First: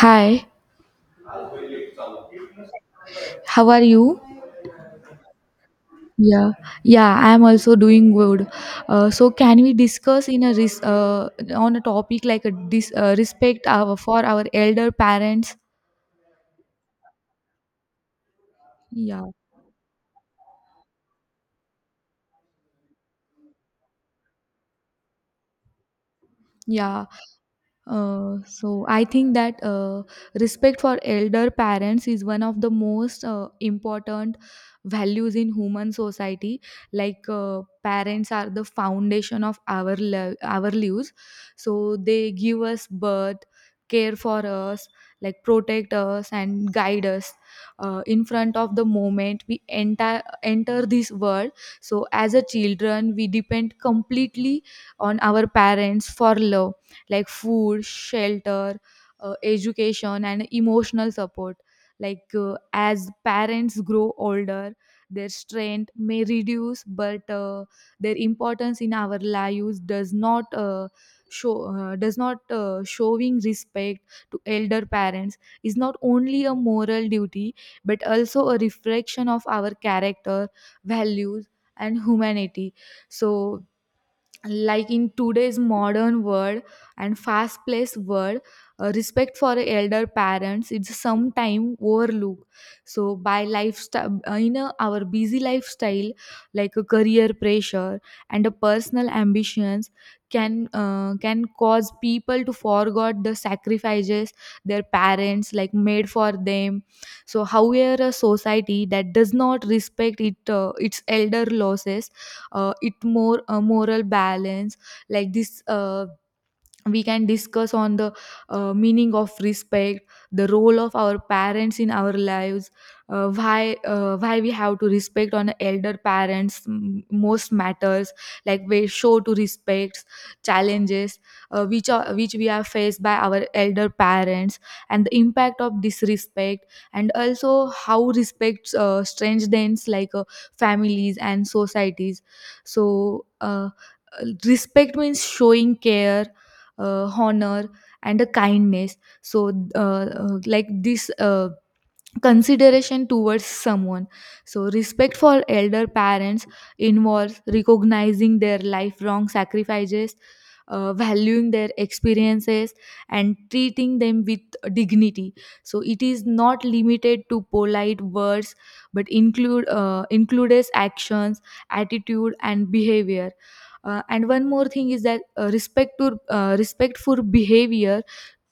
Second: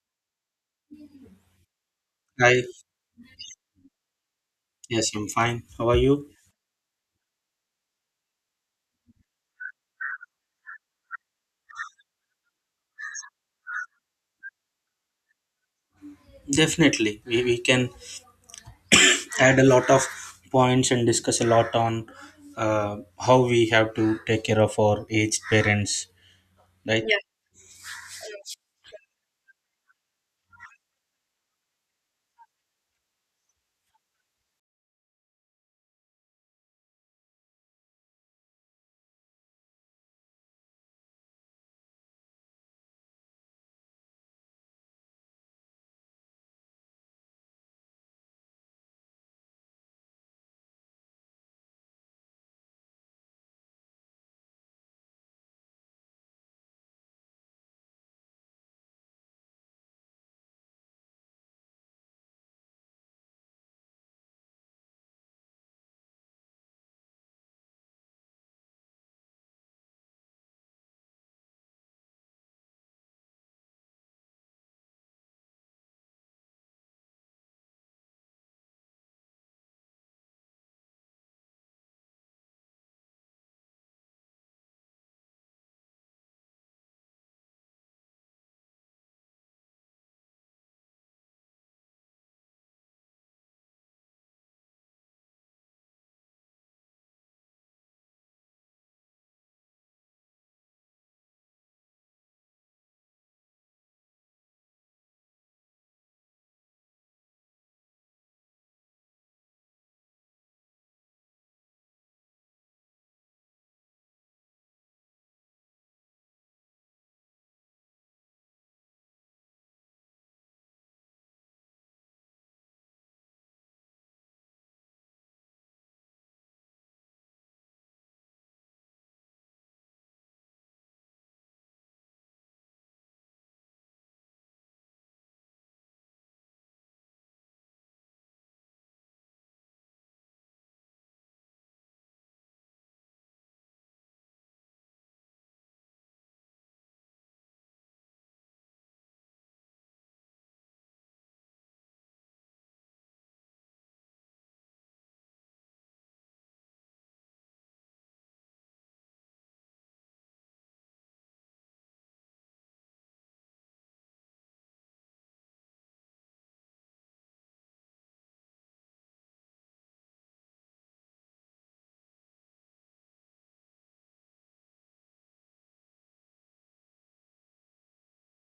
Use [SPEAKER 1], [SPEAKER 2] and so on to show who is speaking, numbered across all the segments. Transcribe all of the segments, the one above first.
[SPEAKER 1] Hi,
[SPEAKER 2] Hi.
[SPEAKER 1] how are you?
[SPEAKER 2] Yes, I'm fine. How are you?
[SPEAKER 1] Yeah, yeah, I am also doing good. So, can we discuss on a topic like respect our for our elder parents?
[SPEAKER 2] Definitely. We can
[SPEAKER 1] Yeah,
[SPEAKER 2] add a lot of points and discuss a lot on how we have to take care of our aged parents, right?
[SPEAKER 1] yeah.
[SPEAKER 2] Yeah.
[SPEAKER 1] So I think that respect for elder parents is one of the most important values in human society. Parents are the foundation of our lives, so they give us birth, care for us, like protect us and guide us. In front of the moment we enter this world, so as a children we depend completely on our parents for love like food, shelter, education, and emotional support. As parents grow older, their strength may reduce, but their importance in our lives does not showing respect to elder parents is not only a moral duty but also a reflection of our character, values, and humanity. So, like in today's modern world and fast paced world, respect for elder parents it's sometime overlooked, so by lifestyle, in a, our busy lifestyle like a career pressure and a personal ambitions can cause people to forget the sacrifices their parents like made for them. So however a society that does not respect it its elder laws, it more moral balance. Like this We can discuss on the meaning of respect, the role of our parents in our lives, why we have to respect on elder parents most matters, like we show to respect challenges which we are faced by our elder parents, and the impact of disrespect, and also how respect strengthens families and societies. so uh, Respect means showing care, honor, and a kindness. So like this Consideration towards someone. So respect for elder parents involves recognizing their lifelong sacrifices, valuing their experiences, and treating them with dignity. So it is not limited to polite words but includes actions, attitude and behavior. And one more thing is that respect behavior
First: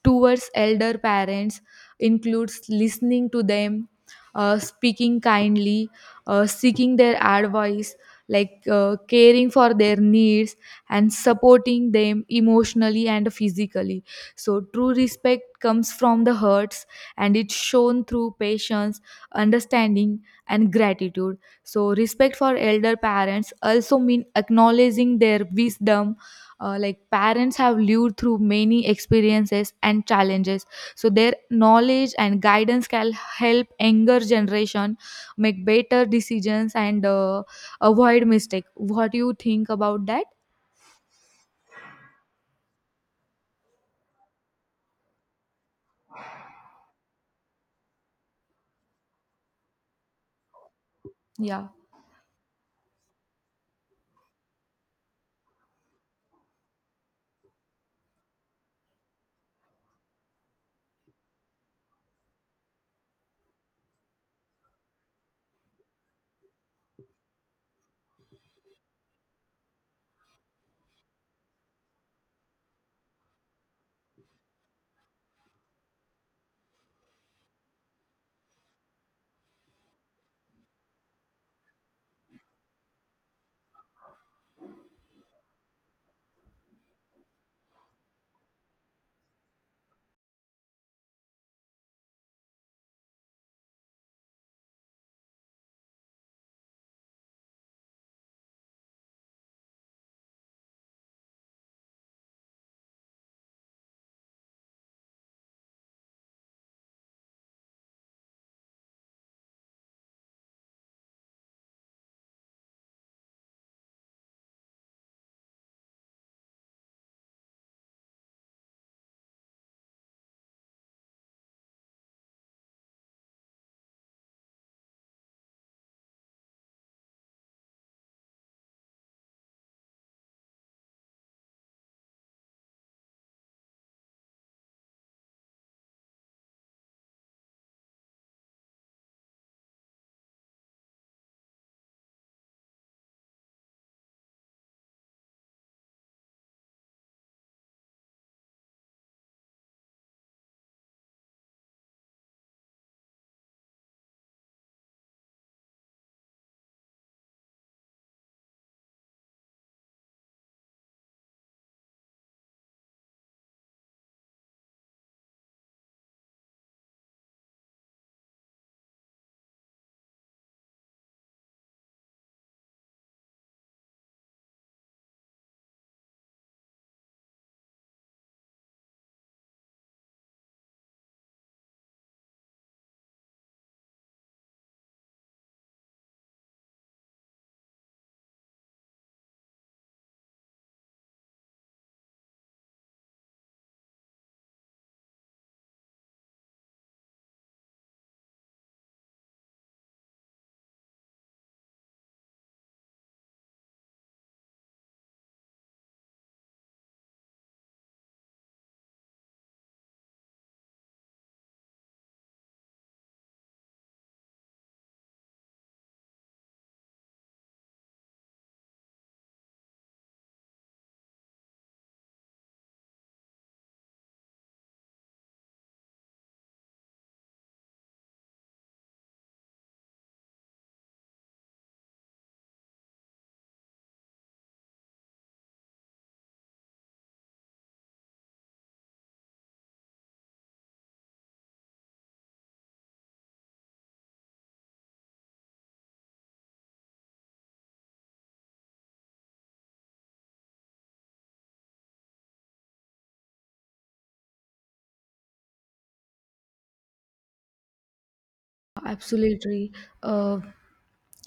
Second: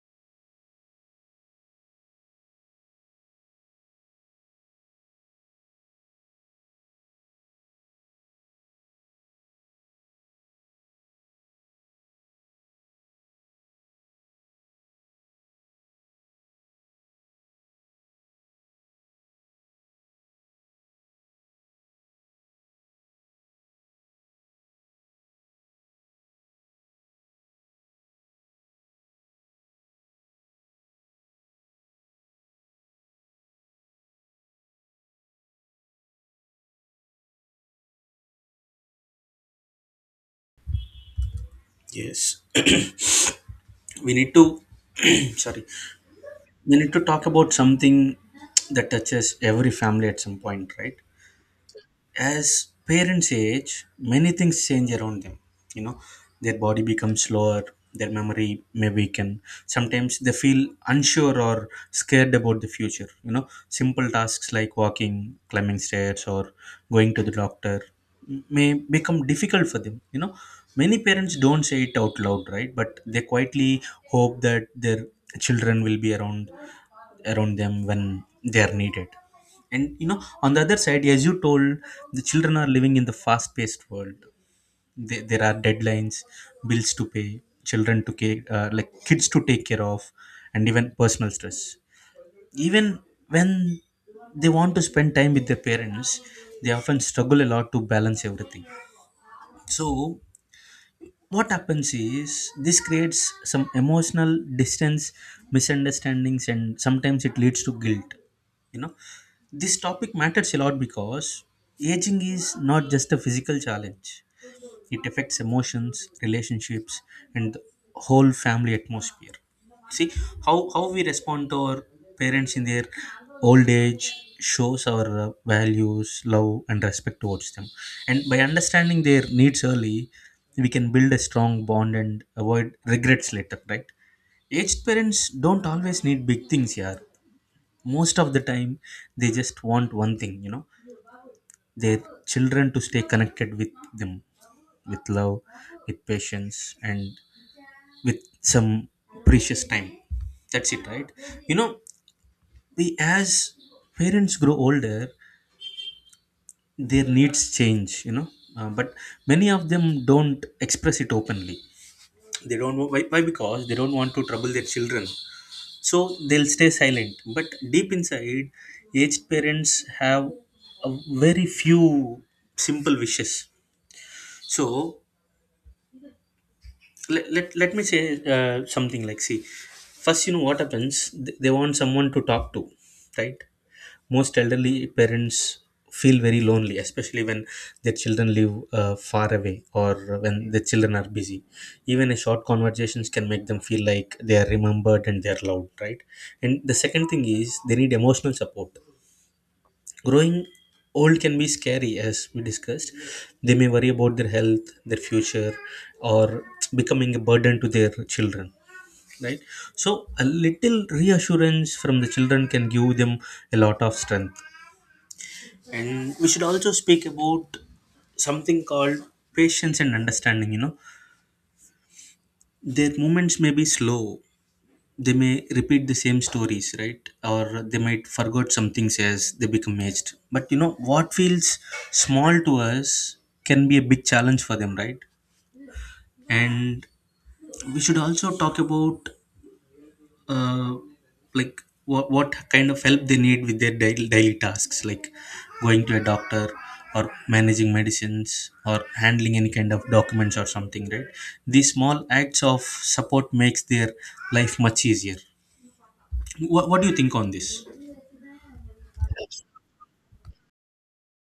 [SPEAKER 1] towards elder parents includes listening to them, speaking kindly, seeking their advice, caring for their needs, and supporting them emotionally and physically. So, true respect comes from the hearts and it's shown through patience, understanding, and gratitude. So, respect for elder parents also mean acknowledging their wisdom. Like parents have lived through many experiences and challenges, so their knowledge and guidance can help younger generation make better decisions and avoid mistake. What do you think about that?
[SPEAKER 2] Yes. We need to, sorry, we need to talk about something that touches every family at some point, right?
[SPEAKER 1] Yeah.
[SPEAKER 2] As parents age, many things change around them. You know, their body becomes slower, their memory may weaken. Sometimes they feel unsure or scared about the future. You know, simple tasks like walking, climbing stairs, or going to the doctor may become difficult for them. You know, many parents don't say it out loud, right? But they quietly hope that their children will be around them when they are needed. And you know, on the other side, as you told, the children are living in the fast paced world. There are deadlines, bills to pay, children to care, like kids to take care of, and even personal stress. Even when they want to spend time with their parents, they often struggle a lot to balance everything. So what happens is, this creates some emotional distance, misunderstandings, and sometimes it leads to guilt. You know, this topic matters a lot because aging is not just a physical challenge, it affects emotions, relationships, and the whole family atmosphere. See, how we respond to our parents in their old age shows our values, love, and respect towards them. And by understanding their needs early, we can build a strong bond and avoid regrets later, right? Aged parents don't always need big things, yeah. Most of the time they just want one thing, you know. Their children to stay connected with them, with love, with patience, and with some precious time. That's it, right? You know, we as parents grow older, their needs change, you know. But many of them don't express it openly. They don't wa- why, why because they don't want to trouble their children. So they'll stay silent, but deep inside, aged parents have a very few simple wishes. So let me say something like, see, first you know what happens. They want someone to talk to, right? Most elderly parents feel very lonely, especially when their children live far away or when the children are busy. Even a short conversations can make them feel like they are remembered and they are loved, right? And the second thing is, they need emotional support. Growing old can be scary, as we discussed. They may worry about their health, their future, or becoming a burden to their children, right? So a little reassurance from the children can give them a lot of strength. And we should also speak about something called patience and understanding. You know, their movements may be slow. They may repeat the same stories, right? Or they might forget some things as they become aged. But you know, what feels small to us can be a big challenge for them, right? And we should also talk about uh, like what kind of help they need with their daily tasks like going to a doctor or managing medicines or handling any kind of documents or something, right? These small acts of support makes their life much easier. What do you think on this?
[SPEAKER 1] Absolutely. Uh,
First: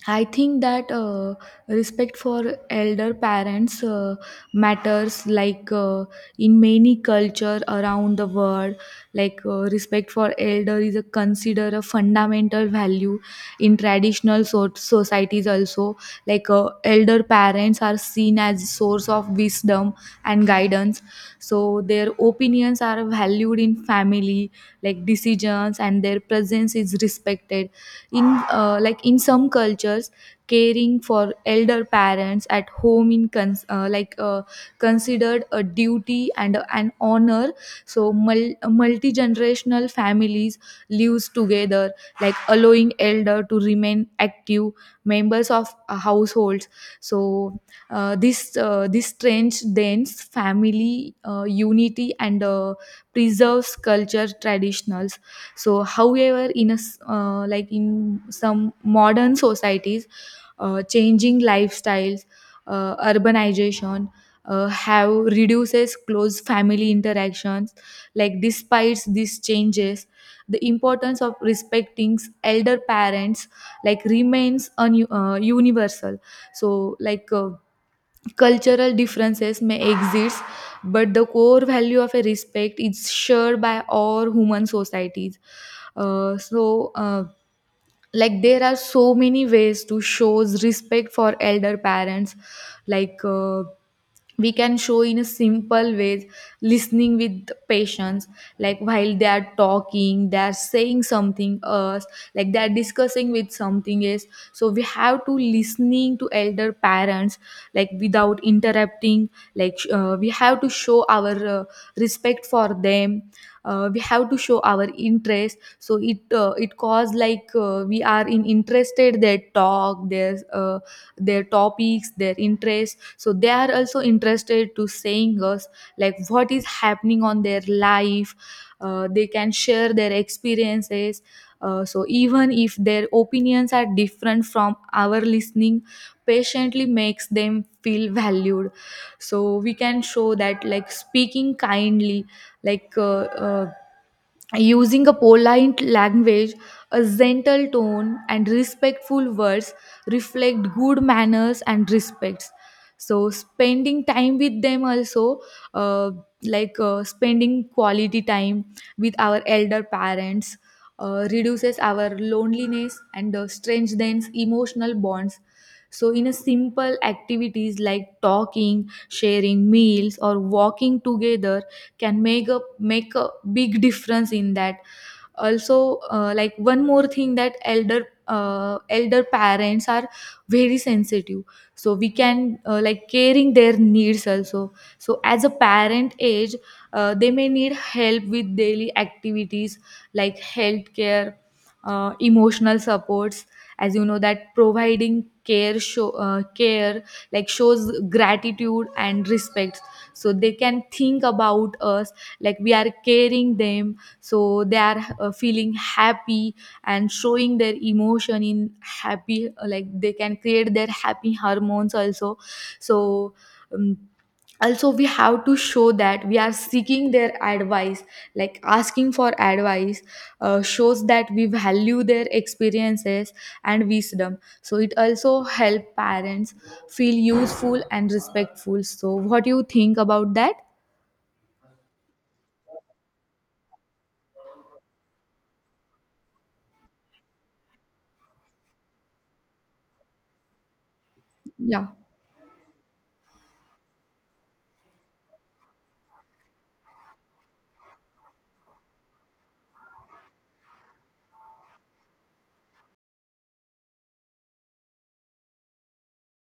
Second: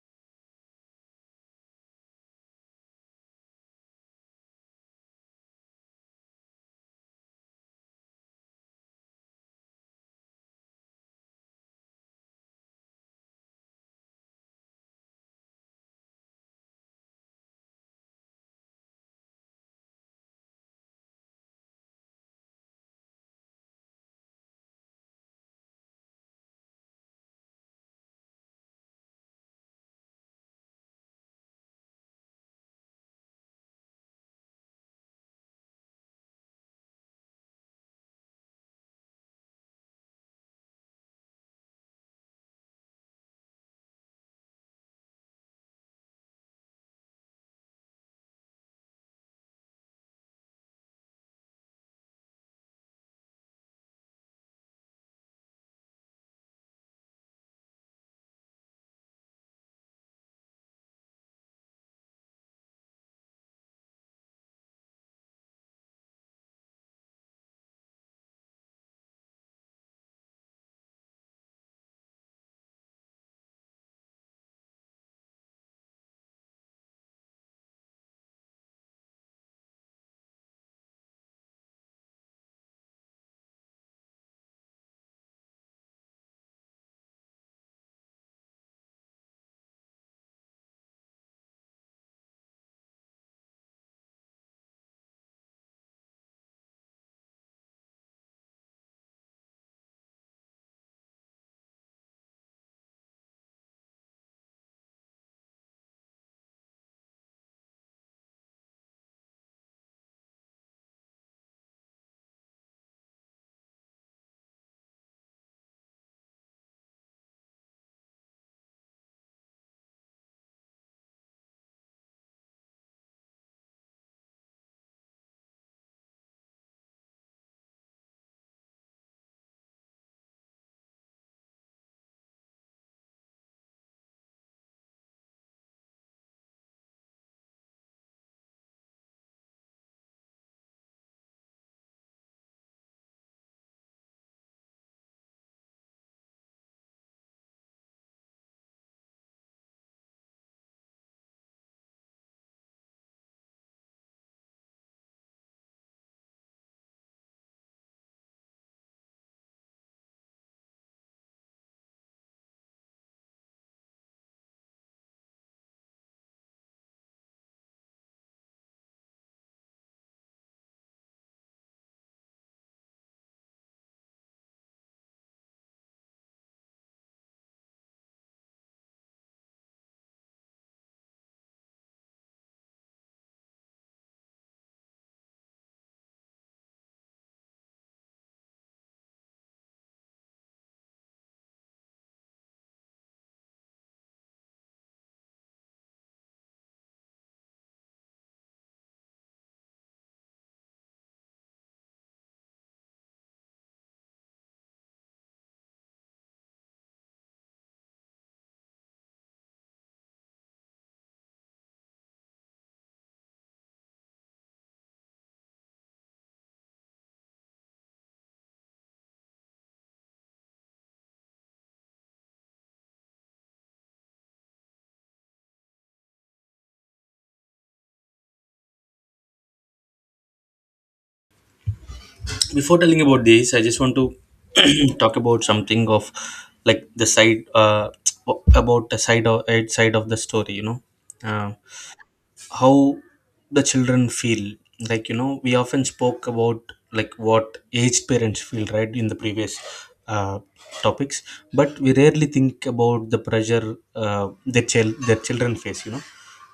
[SPEAKER 1] I think that respect for elder parents matters. In many culture around the world, respect for elder is a consider a fundamental value in societies also. Elder parents are seen as source of wisdom and guidance, so their opinions are valued in family like decisions, and their presence is respected in, in some cultures. Caring for elder parents at home in cons- like considered a duty and an honor. So multi generational families lives together, like allowing elder to remain active members of households. So this strange dense family unity and preserves culture traditionals. So however in a s- like in some modern societies, changing lifestyles, urbanization have reduces close family interactions. Like despite these changes, the importance of respecting elder parents like remains universal. so like uh, Cultural differences may exist, but the core value of a respect is shared by all human societies. Uh, so, uh, like there are so many ways to shows respect for elder parents. like uh, we can show in a simple ways: listening with patience. Like while they are talking, they are saying something else, like they are discussing with something else, so we have to listening to elder parents like without interrupting, we have to show our respect for them. We have to show our interest, so it cause we are in interested their talk, their topics, their interests, so they are also interested to saying us like what is happening on their life. They can share their experiences. So even if their opinions are different from our listening patiently, makes them feel valued. So we can show that like speaking kindly, like uh, uh, using a polite language, a gentle tone and respectful words reflect good manners and respects. So spending time with them also, uh, spending quality time with our elder parents reduces our loneliness and strengthens emotional bonds. So in a simple activities like talking, sharing meals or walking together can make a big difference in that. Also, like one more thing, that elder parents are very sensitive, so we can like caring their needs also. So as a parent age, they may need help with daily activities like healthcare, emotional supports. As you know that providing care show care like shows gratitude and respect, so they can think about us like we are caring them, so they are feeling happy and showing their emotion in happy, like they can create their happy hormones also. So, um, also we have to show that we are seeking their advice, like asking for advice shows that we value their experiences and wisdom, so it also help parents feel useful and respectful. So what do you think about that?
[SPEAKER 2] Before telling about this, I just want to talk about something of like the side about the side of the story, you know. uh,
[SPEAKER 1] Yeah.
[SPEAKER 2] how the children feel, like you know, we often spoke about like what aged parents feel, right, in the previous uh, topics. But we rarely think about the pressure their children face, you know.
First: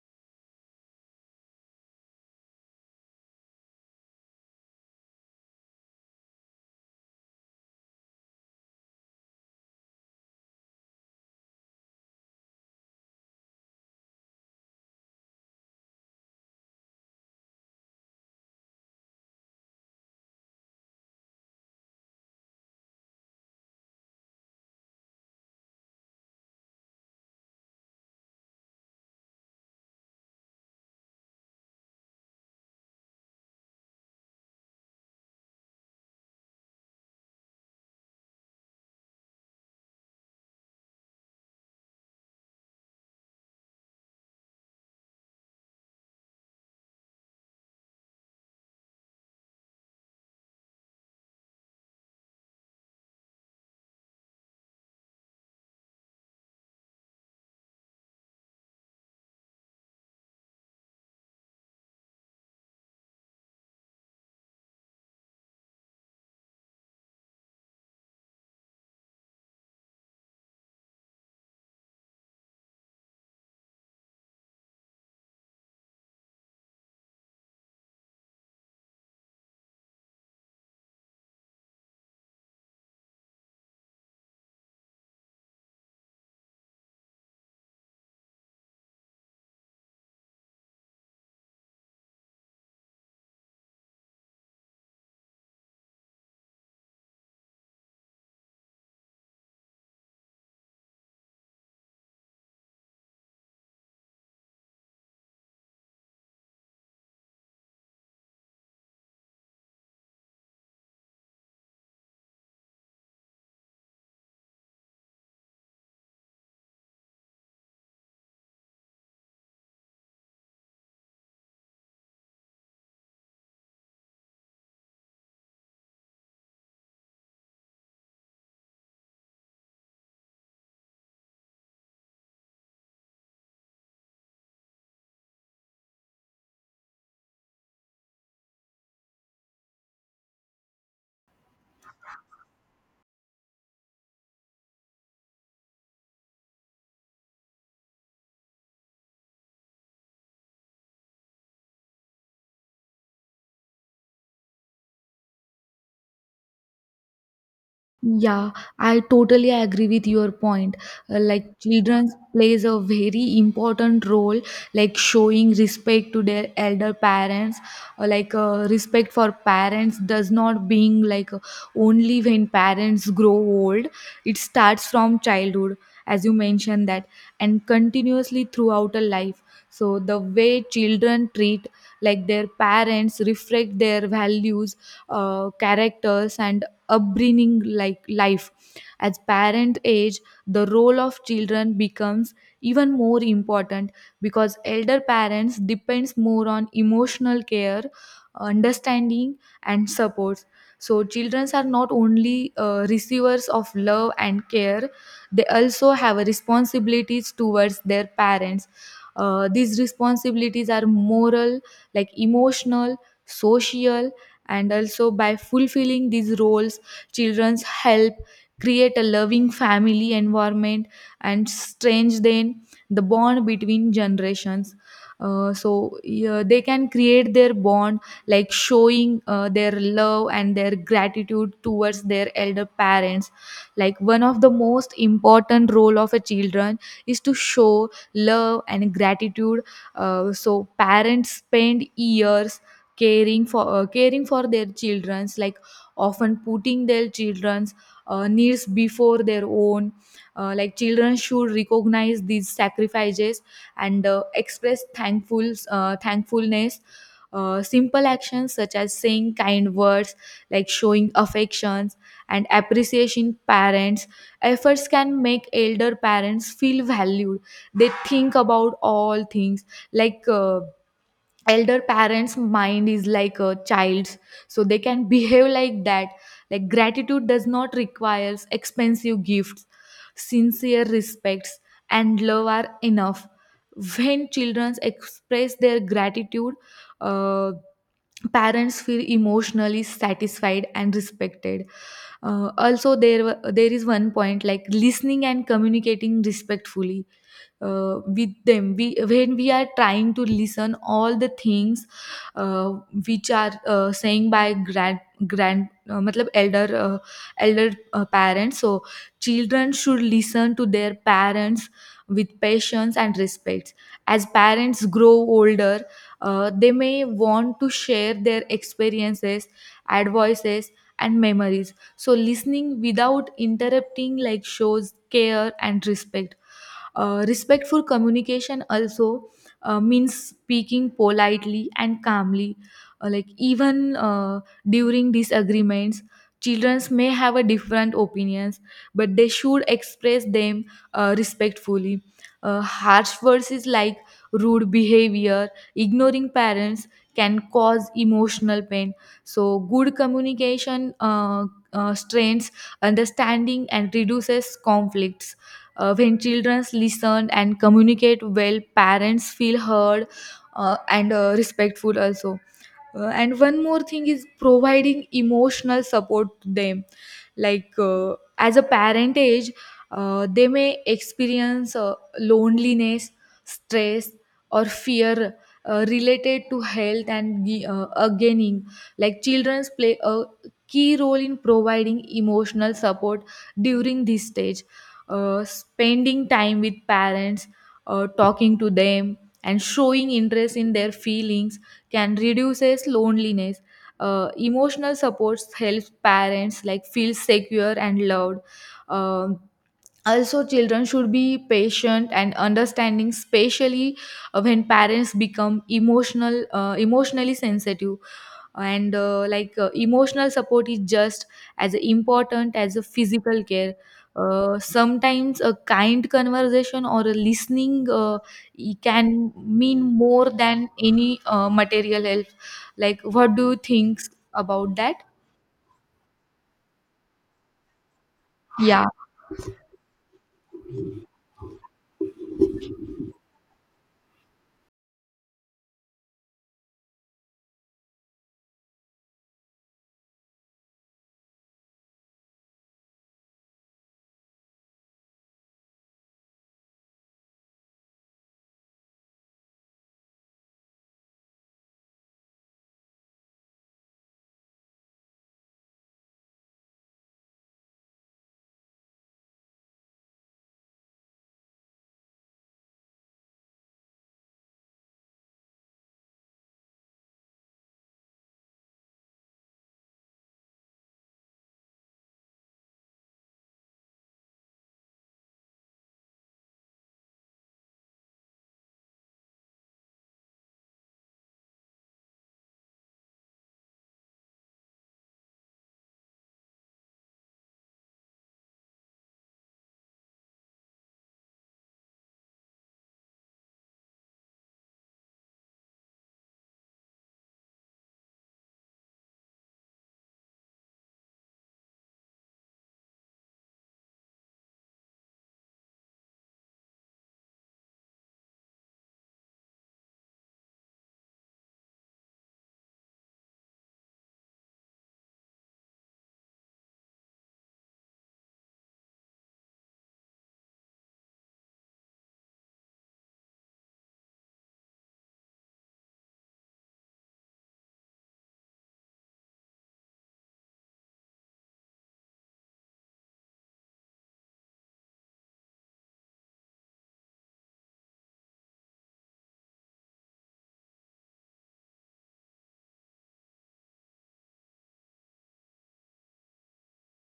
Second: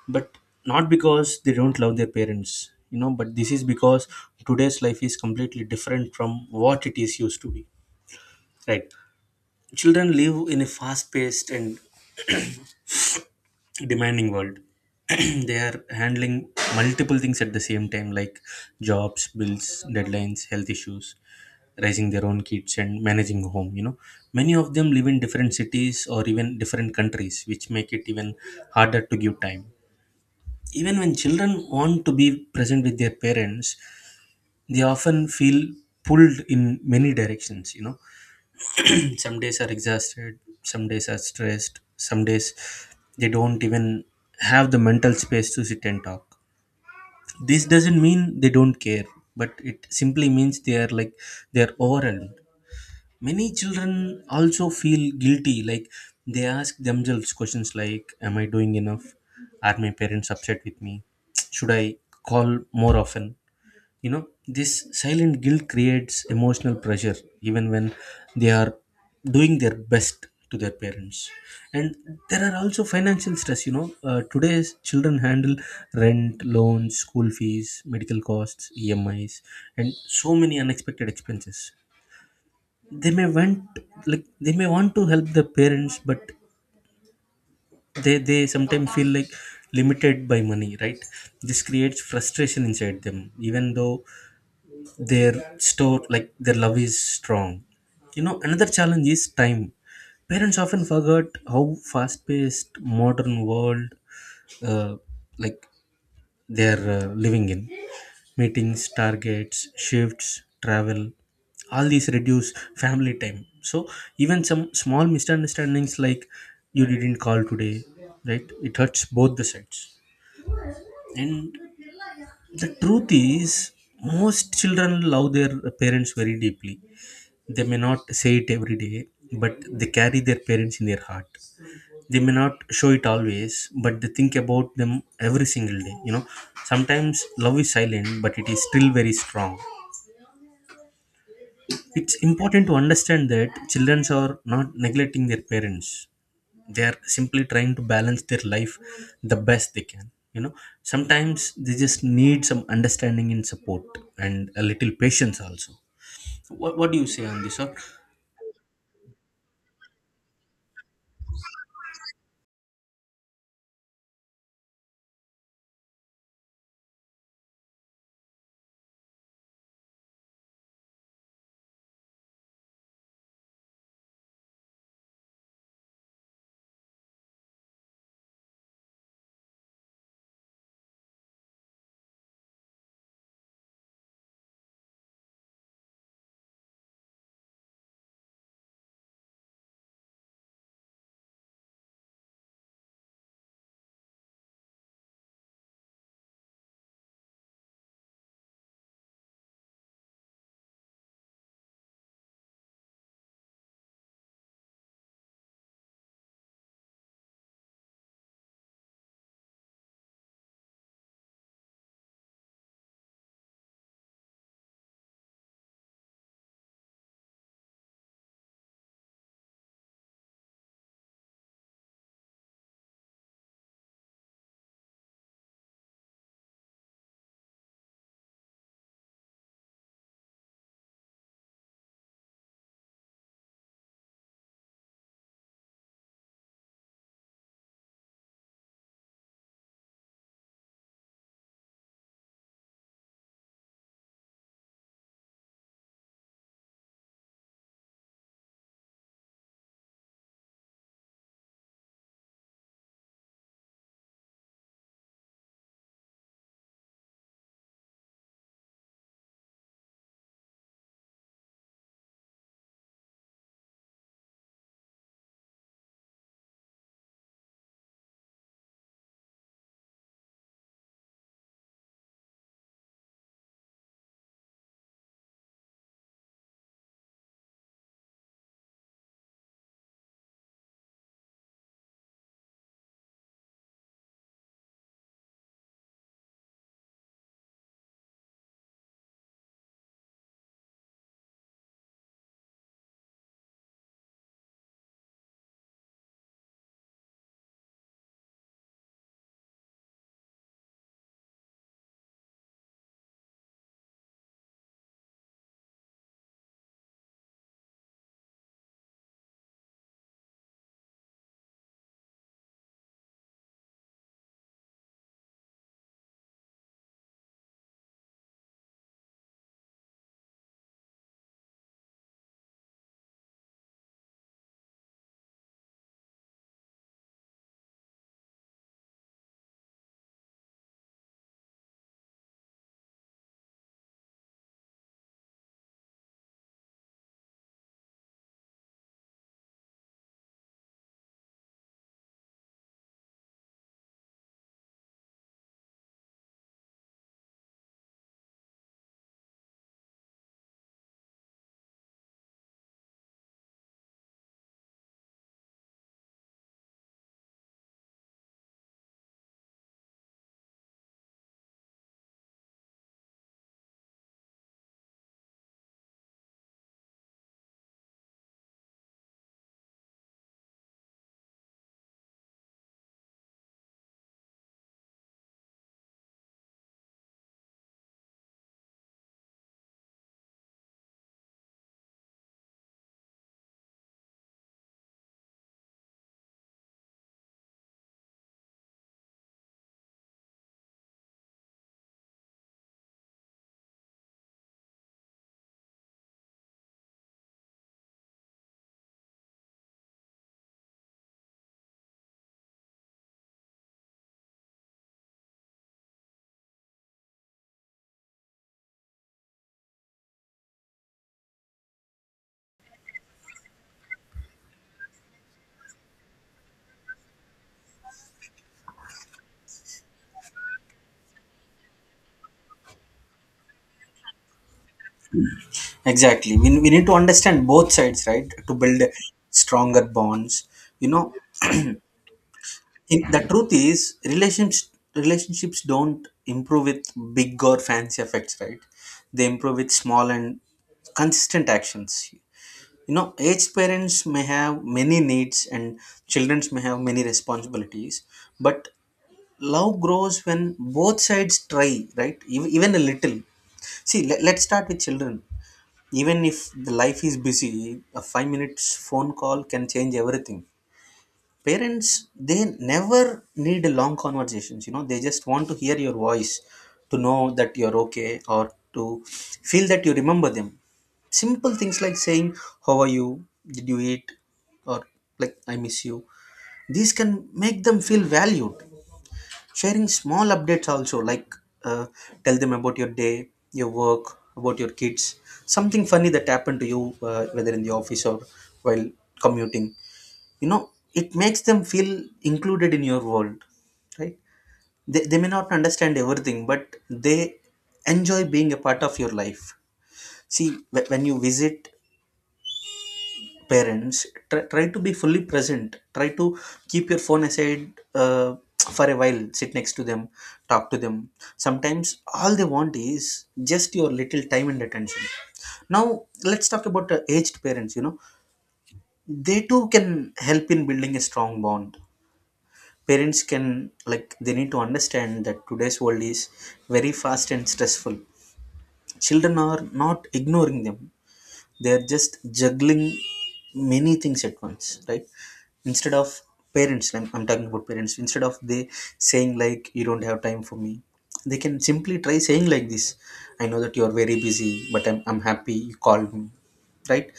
[SPEAKER 2] But not because they don't love their parents, you know, but this is because today's life is completely different from what it is used to be, right? Children live in a fast paced and demanding world. They are handling multiple things at the same time, like jobs, bills, deadlines, health issues, raising their own kids, and managing a home. You know, many of them live in different cities or even different countries, which make it even harder to give time. Even when children want to be present with their parents, they often feel pulled in many directions, you know. Some days are exhausted, some days are stressed, some days they don't even have the mental space to sit and talk. This doesn't mean they don't care, but it simply means they are overwhelmed. Many children also feel guilty, like they ask themselves questions like, am I doing enough? Are my parents upset with me? Should I call more often? You know, this silent guilt creates emotional pressure even when they are doing their best to their parents. And there are also financial stress, you know. Today's children handle rent, loans, school fees, medical costs, emis, and so many unexpected expenses. they may want they may want to help the parents, but they sometimes feel like limited by money, right? This creates frustration inside them, even though their store like their love is strong. You know, another challenge is time. Parents often forget how fast paced modern world uh, like they're living in. Meetings, targets, shifts, travel, all these reduce family time. So even some small misunderstandings like, you didn't call today, right, it hurts both the sides. And the truth is, most children love their parents very deeply. They may not say it every day, but they carry their parents in their heart. They may not show it always, but they think about them every single day. You know, sometimes love is silent, but it is still very strong. It's important to understand that children are not neglecting their parents. They are simply trying to balance their life the best they can. You know, sometimes they just need some understanding and support, and a little patience also. What do you say on this? Or
[SPEAKER 1] Yeah, I totally agree with your point. Like children plays a very important role, like showing respect to their elder parents. Or respect for parents does not being only when parents grow old. It starts from childhood, as you mentioned that, and continuously throughout a life. So the way children treat like their parents reflect their values, characters, and upbringing like life. As parent age, the role of children becomes even more important, because elder parents depends more on emotional care, understanding and support. So children are not only receivers of love and care, they also have responsibilities towards their parents. These responsibilities are moral, like emotional, social, and also by fulfilling these roles, children's help create a loving family environment and strengthen the bond between generations. So yeah, they can create their bond like showing their love and their gratitude towards their elder parents. Like one of the most important role of a children is to show love and gratitude. So parents spend years caring for their children's, like often putting their children's needs before their own. Like children should recognize these sacrifices and express thankfulness. Simple actions such as saying kind words, like showing affections and appreciation parents efforts can make elder parents feel valued. They think about all things, like elder parents mind is like a child's, so they can behave like that. Like gratitude does not requires expensive gifts. Sincere respects and love are enough. When children express their gratitude, uh, parents feel emotionally satisfied and respected. Also there is one point like listening and communicating respectfully with them. We when we are trying to listen all the things uh, which are saying by grand grand matlab elder elder parents. So children should listen to their parents with patience and respect. As parents grow older, they may want to share their experiences, advices, and memories, so listening without interrupting like shows care and respect. Respectful communication also means speaking politely and calmly. Like even During disagreements, children may have a different opinions, but they should express them respectfully. Harsh words is like rude behavior, ignoring parents can cause emotional pain. So good communication strengthens understanding and reduces conflicts. When children listen and communicate well, parents feel heard and respectful also. And one more thing is providing emotional support to them. As a parent age, they may experience loneliness, stress, or fear related to health and gaining. Like childrens play a key role in providing emotional support during this stage. Spending time with parents, talking to them and showing interest in their feelings can reduces loneliness. Emotional supports helps parents like feel secure and loved. Um, Also, children should be patient and understanding, especially when parents become emotional, emotionally sensitive and emotional support is just as important as a physical care. Sometimes a kind conversation or a listening, it can mean more than any material help. Like what do you think about that?
[SPEAKER 2] exactly. We need to understand both sides, right? To build
[SPEAKER 1] Yeah.
[SPEAKER 2] stronger bonds. You know, the truth is, relationships don't improve with big or fancy effects, right? They improve with small and consistent actions. You know, aged parents may have many needs and children may have many responsibilities, but love grows when both sides try, right? Even, even a little. See, let's start with children. Even if the life is busy, a 5 minutes phone call can change everything. Parents, they never need long conversations, you know. They just want to hear your voice, to know that you're okay, or to feel that you remember them. Simple things like saying, how are you, did you eat, or like, I miss you, these can make them feel valued. Sharing small updates also, like uh, tell them about your day, your work, about your kids, something funny that happened to you, whether in the office or while commuting. You know, it makes them feel included in your world, right? They may not understand everything, but they enjoy being a part of your life. See, when you visit parents, try to be fully present, try to keep your phone aside uh, for a while. Sit next to them, talk to them. Sometimes all they want is just your little time and attention. Now let's talk about aged parents, you know. They too can help in building a strong bond. Parents can, like they need to understand that today's world is very fast and stressful. Children are not ignoring them, they're just juggling many things at once, right? Instead of parents, I'm talking about parents, instead of they saying like, you don't have time for me, they can simply try saying like this, I know that you're very busy, but I'm happy you called me, right?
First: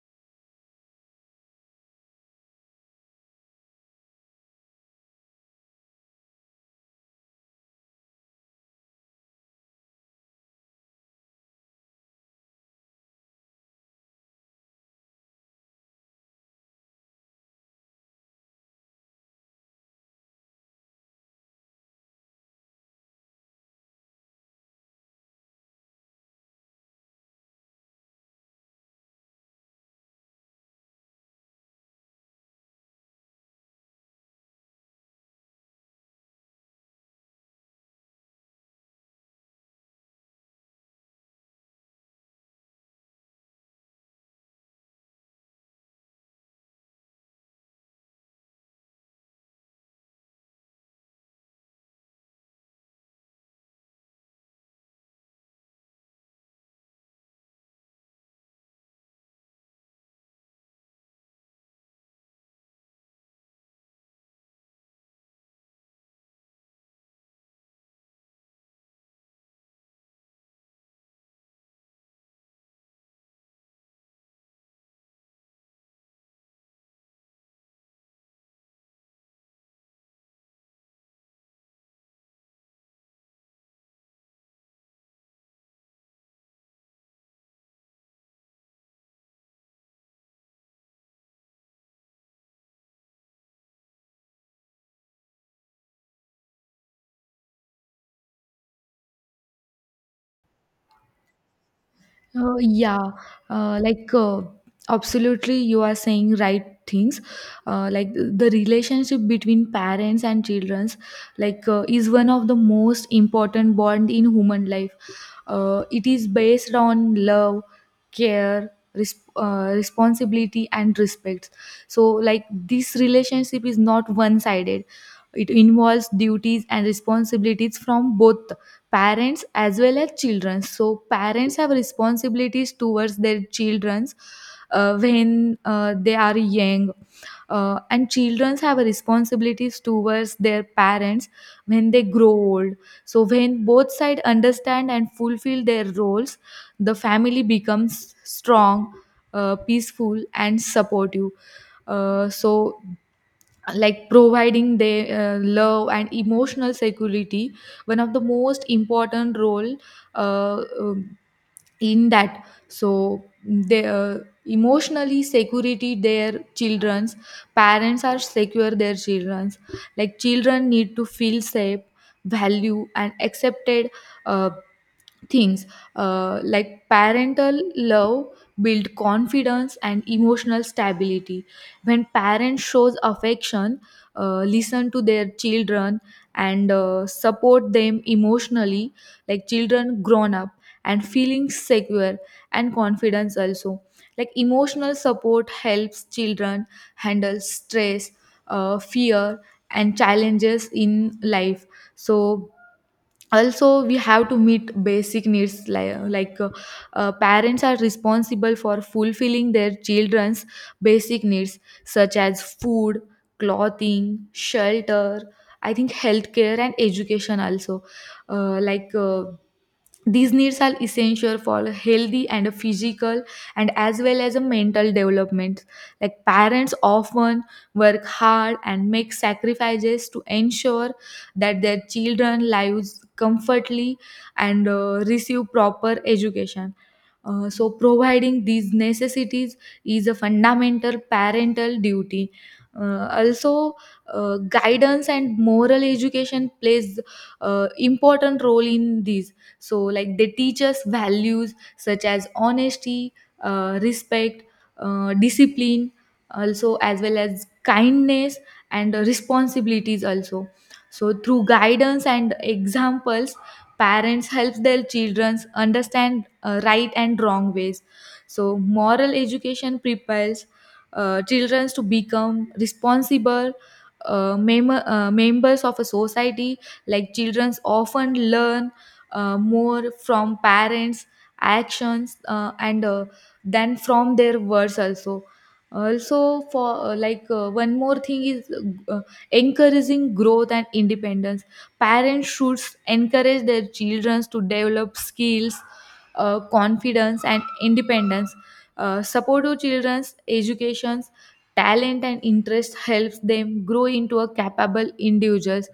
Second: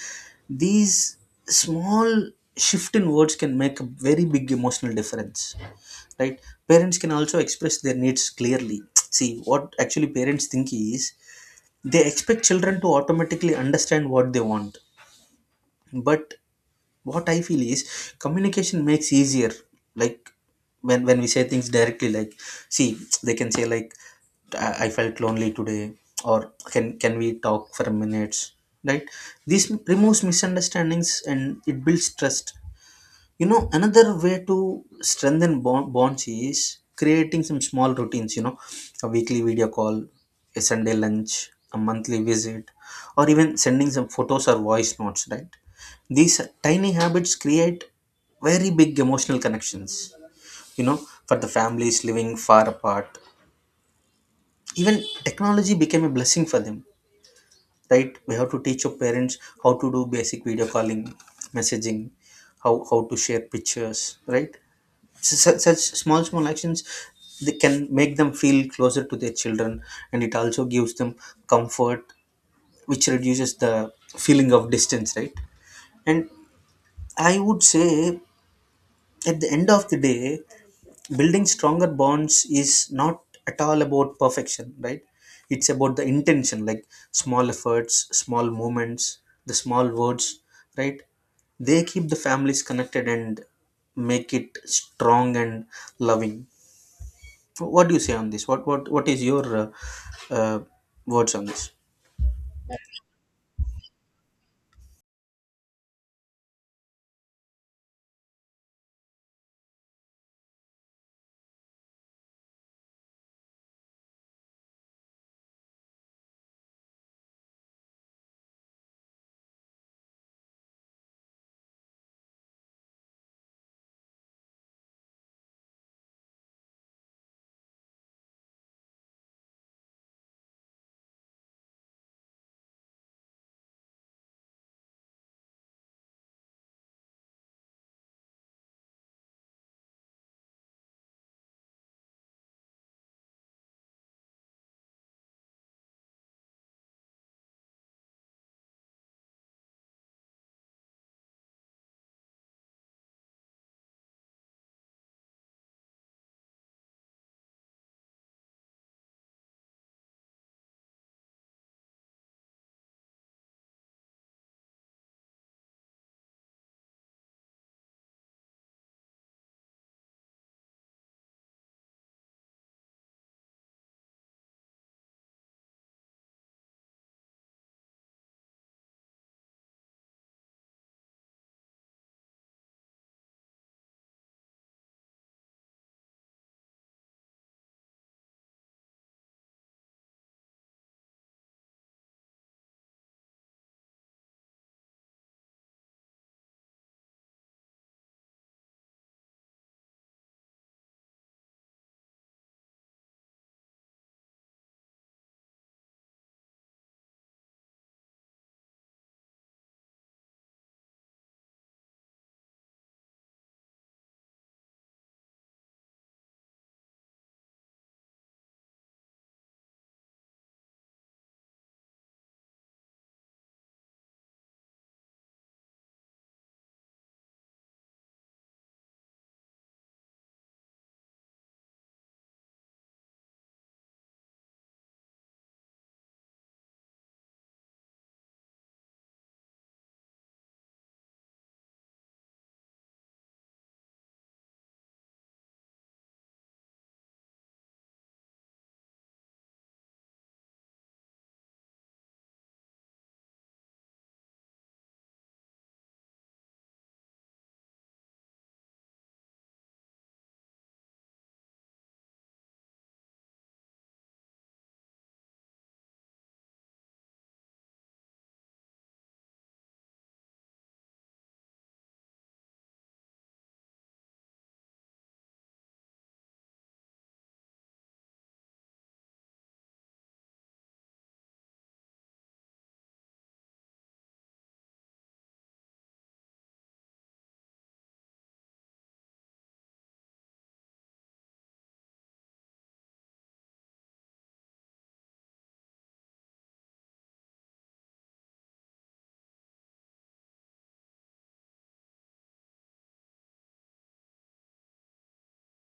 [SPEAKER 2] These small shift in words can make a very big emotional difference, right? Parents can also express their needs clearly. See, what actually parents think is, they expect children to automatically understand what they want. But what I feel is, communication makes easier. Like when we say things directly, like, see, they can say like, I felt lonely today, or can we talk for minutes, right? This removes misunderstandings and it builds trust. You know, another way to strengthen bonds is creating some small routines, you know, a weekly video call, a Sunday lunch, a monthly visit, or even sending some photos or voice notes, right? These tiny habits create very big emotional connections, you know, for the families living far apart. Even technology became a blessing for them, right? We have to teach your parents how to do basic video calling, messaging, how to share pictures, right? Such small actions, they can make them feel closer to their children, and it also gives them comfort, which reduces the feeling of distance, right? And I would say, at the end of the day, building stronger bonds is not at all about perfection, right? It's about the intention. Like, small efforts, small moments, the small words, right? They keep the families connected and make it strong and loving. What do you say on this? What is your uh, words on this?
[SPEAKER 1] Uh, yeah, uh, like uh, Absolutely, you are saying right things. Like the relationship between parents and childrens, like, is one of the most important bond in human life. It is based on love, care, responsibility, and respect. So, like this relationship is not one-sided. It involves duties and responsibilities from both parents as well as children. So parents have responsibilities towards their children's when they are young, and children have responsibilities towards their parents when they grow old. So when both sides understand and fulfill their roles, the family becomes strong, peaceful and supportive. So, like providing their love and emotional security, one of the most important role, uh, um, in that. So they emotionally security their children's, parents are secure their children's. Like children need to feel safe, value and accepted, uh, things, like parental love build confidence and emotional stability. When parents shows affection, listen to their children, and support them emotionally, like children grown up and feeling secure and confidence also. Like emotional support helps children handle stress, fear and challenges in life. So also we have to meet basic needs like, parents are responsible for fulfilling their children's basic needs such as food, clothing, shelter, I think healthcare and education also. uh, like uh, these needs are essential for healthy and physical and as well as a mental development. Like parents often work hard and make sacrifices to ensure that their children lives comfortably and receive proper education. So providing these necessities is a fundamental parental duty. Also, guidance and moral education plays important role in these. So, like they teach us values such as honesty, respect, discipline, also as well as kindness and responsibilities also. So through guidance and examples, parents help their children understand right and wrong ways. So moral education prepares children to become responsible members of a society. Like children often learn more from parents actions and than from their words also. Also for uh, like uh, one more thing is uh, encouraging growth and independence. Parents should encourage their children to develop skills, confidence, and independence. Support to children's education, talent, and interest helps them grow into a capable individuals.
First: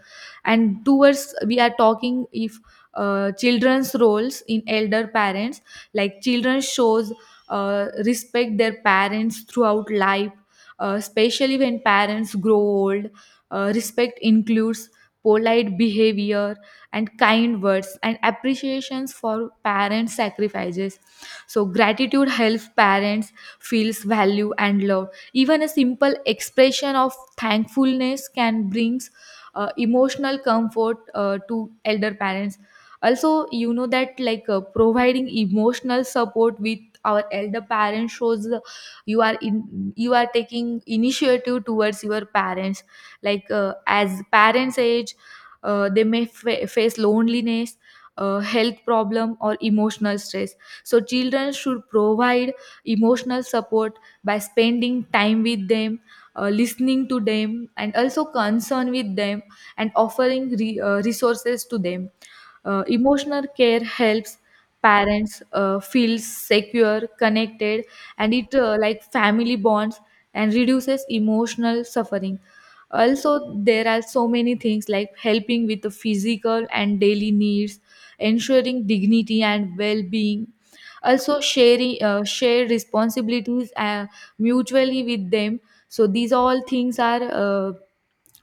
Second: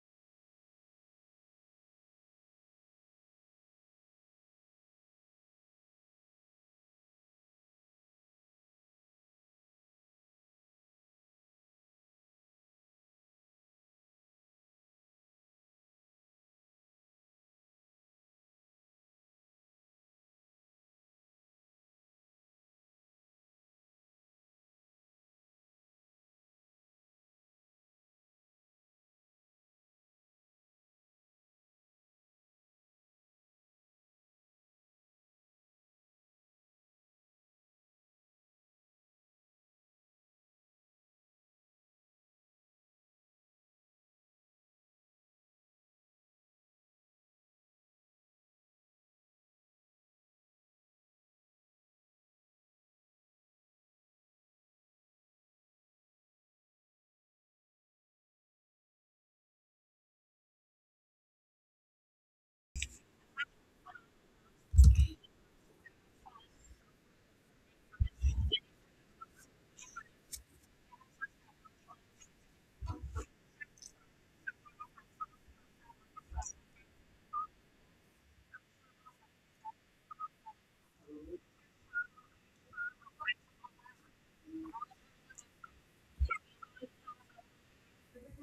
[SPEAKER 1] And towards we are talking if children's roles in elder parents, like children shows respect their parents throughout life, especially when parents grow old. Respect includes polite behavior and kind words and appreciations for parent sacrifices. So, gratitude helps parents feels value and love. Even a simple expression of thankfulness can brings emotional comfort to elder parents. Also, you know that like providing emotional support with our elder parents shows you are in, you are taking initiative towards your parents. Like, as parents age, they may face loneliness, health problem or emotional stress. So children should provide emotional support by spending time with them, listening to them and also concern with them and offering resources to them. Emotional care helps parents feel secure, connected, and it like family bonds and reduces emotional suffering. Also, there are so many things like helping with the physical and daily needs, ensuring dignity and well being. Also, sharing share responsibilities mutually with them. So these all things are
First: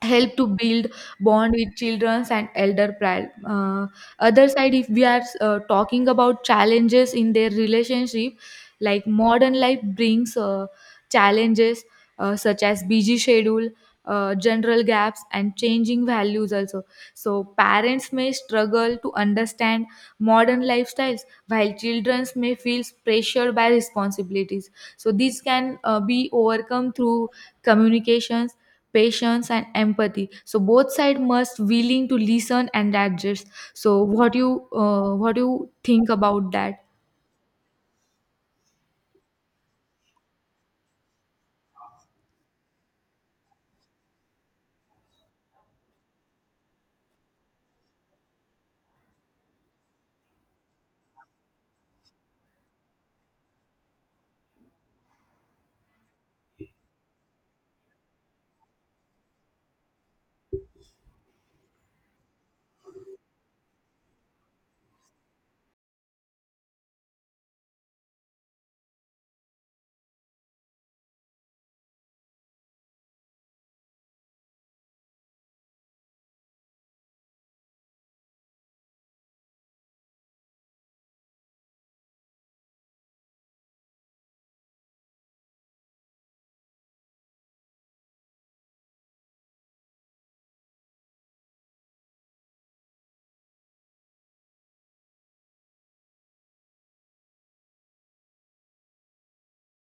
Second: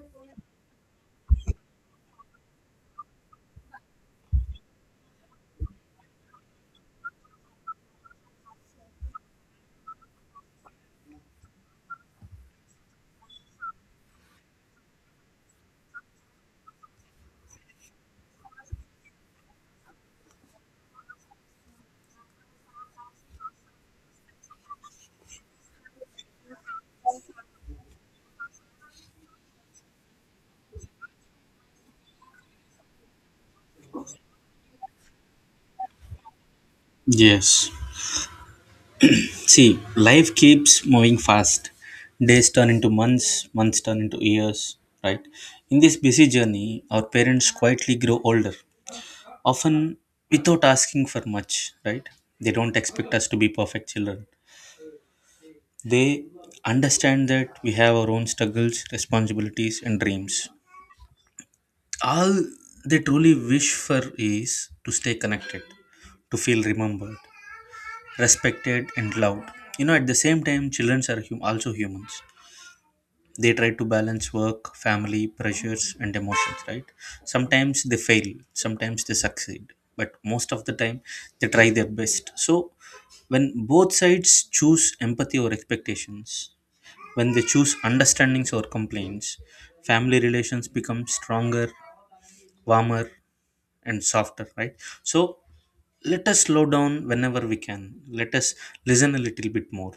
[SPEAKER 1] help to build bond with children and elder other side. If we are talking about challenges in their relationship, like modern life brings challenges such as busy schedule, general gaps and changing values also. So parents may struggle to understand modern lifestyles while children may feel pressured by responsibilities. So these can be overcome through communications, patience and empathy. So both side must willing to listen and adjust. So what you think about that?
[SPEAKER 2] Yes. See, life keeps moving fast. Days turn into months, months turn into years, right? In this busy journey, our parents quietly grow older, often without asking for much, right? They don't expect us to be perfect children. They understand that we have our own struggles, responsibilities, and dreams. All they truly wish for is to stay connected, to feel remembered, respected, and loved. You know, at the same time, children are also humans. They try to balance work, family pressures, and emotions, right? Sometimes they fail, sometimes they succeed, but most of the time they try their best. So when both sides choose empathy or expectations, when they choose understandings or complaints, family relations become stronger, warmer, and softer, right? So let us slow down whenever we can, let us listen a little bit more,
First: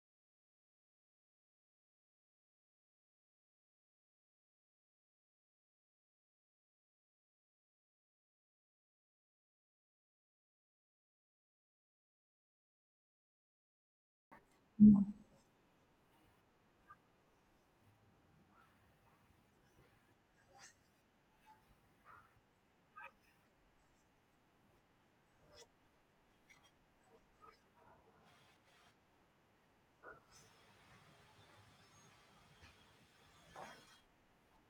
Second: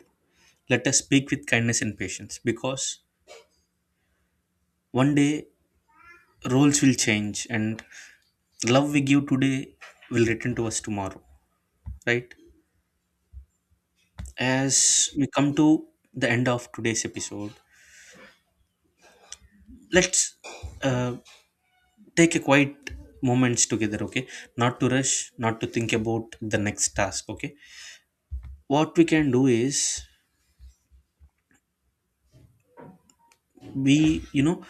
[SPEAKER 2] let us speak with kindness and patience, because one day roles will change, and love we give today will return to us tomorrow, right? As we come to the end of today's episode, let's uh, take a quiet moments together, okay? Not to rush, not to think about the next task, okay? What we can do is, we, you know,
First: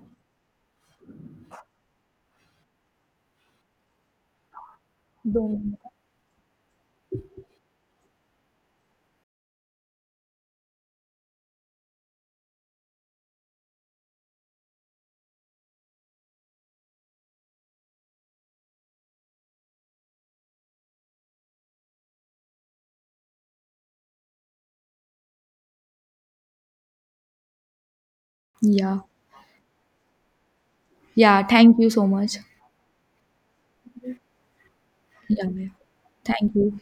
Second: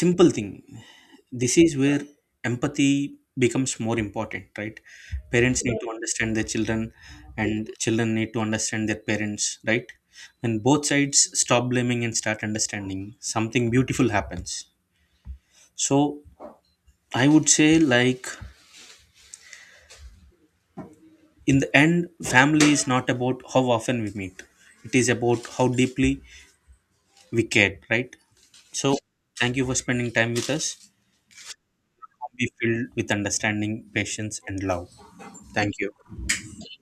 [SPEAKER 2] simple thing. This is where empathy becomes more important, right? Parents need
[SPEAKER 1] Don't.
[SPEAKER 2] to understand their children, and children need to understand their parents, right? When both sides stop blaming and start understanding, something beautiful happens. So I would say like, in the end, family is not about how often we meet, it is about how deeply we care, right? So
[SPEAKER 1] Yeah.
[SPEAKER 2] thank you for spending time with us.
[SPEAKER 1] Yeah, thank you so much.
[SPEAKER 2] Be filled with understanding, patience, and love.
[SPEAKER 1] Yeah, yeah.
[SPEAKER 2] Thank you.
[SPEAKER 1] Thank you.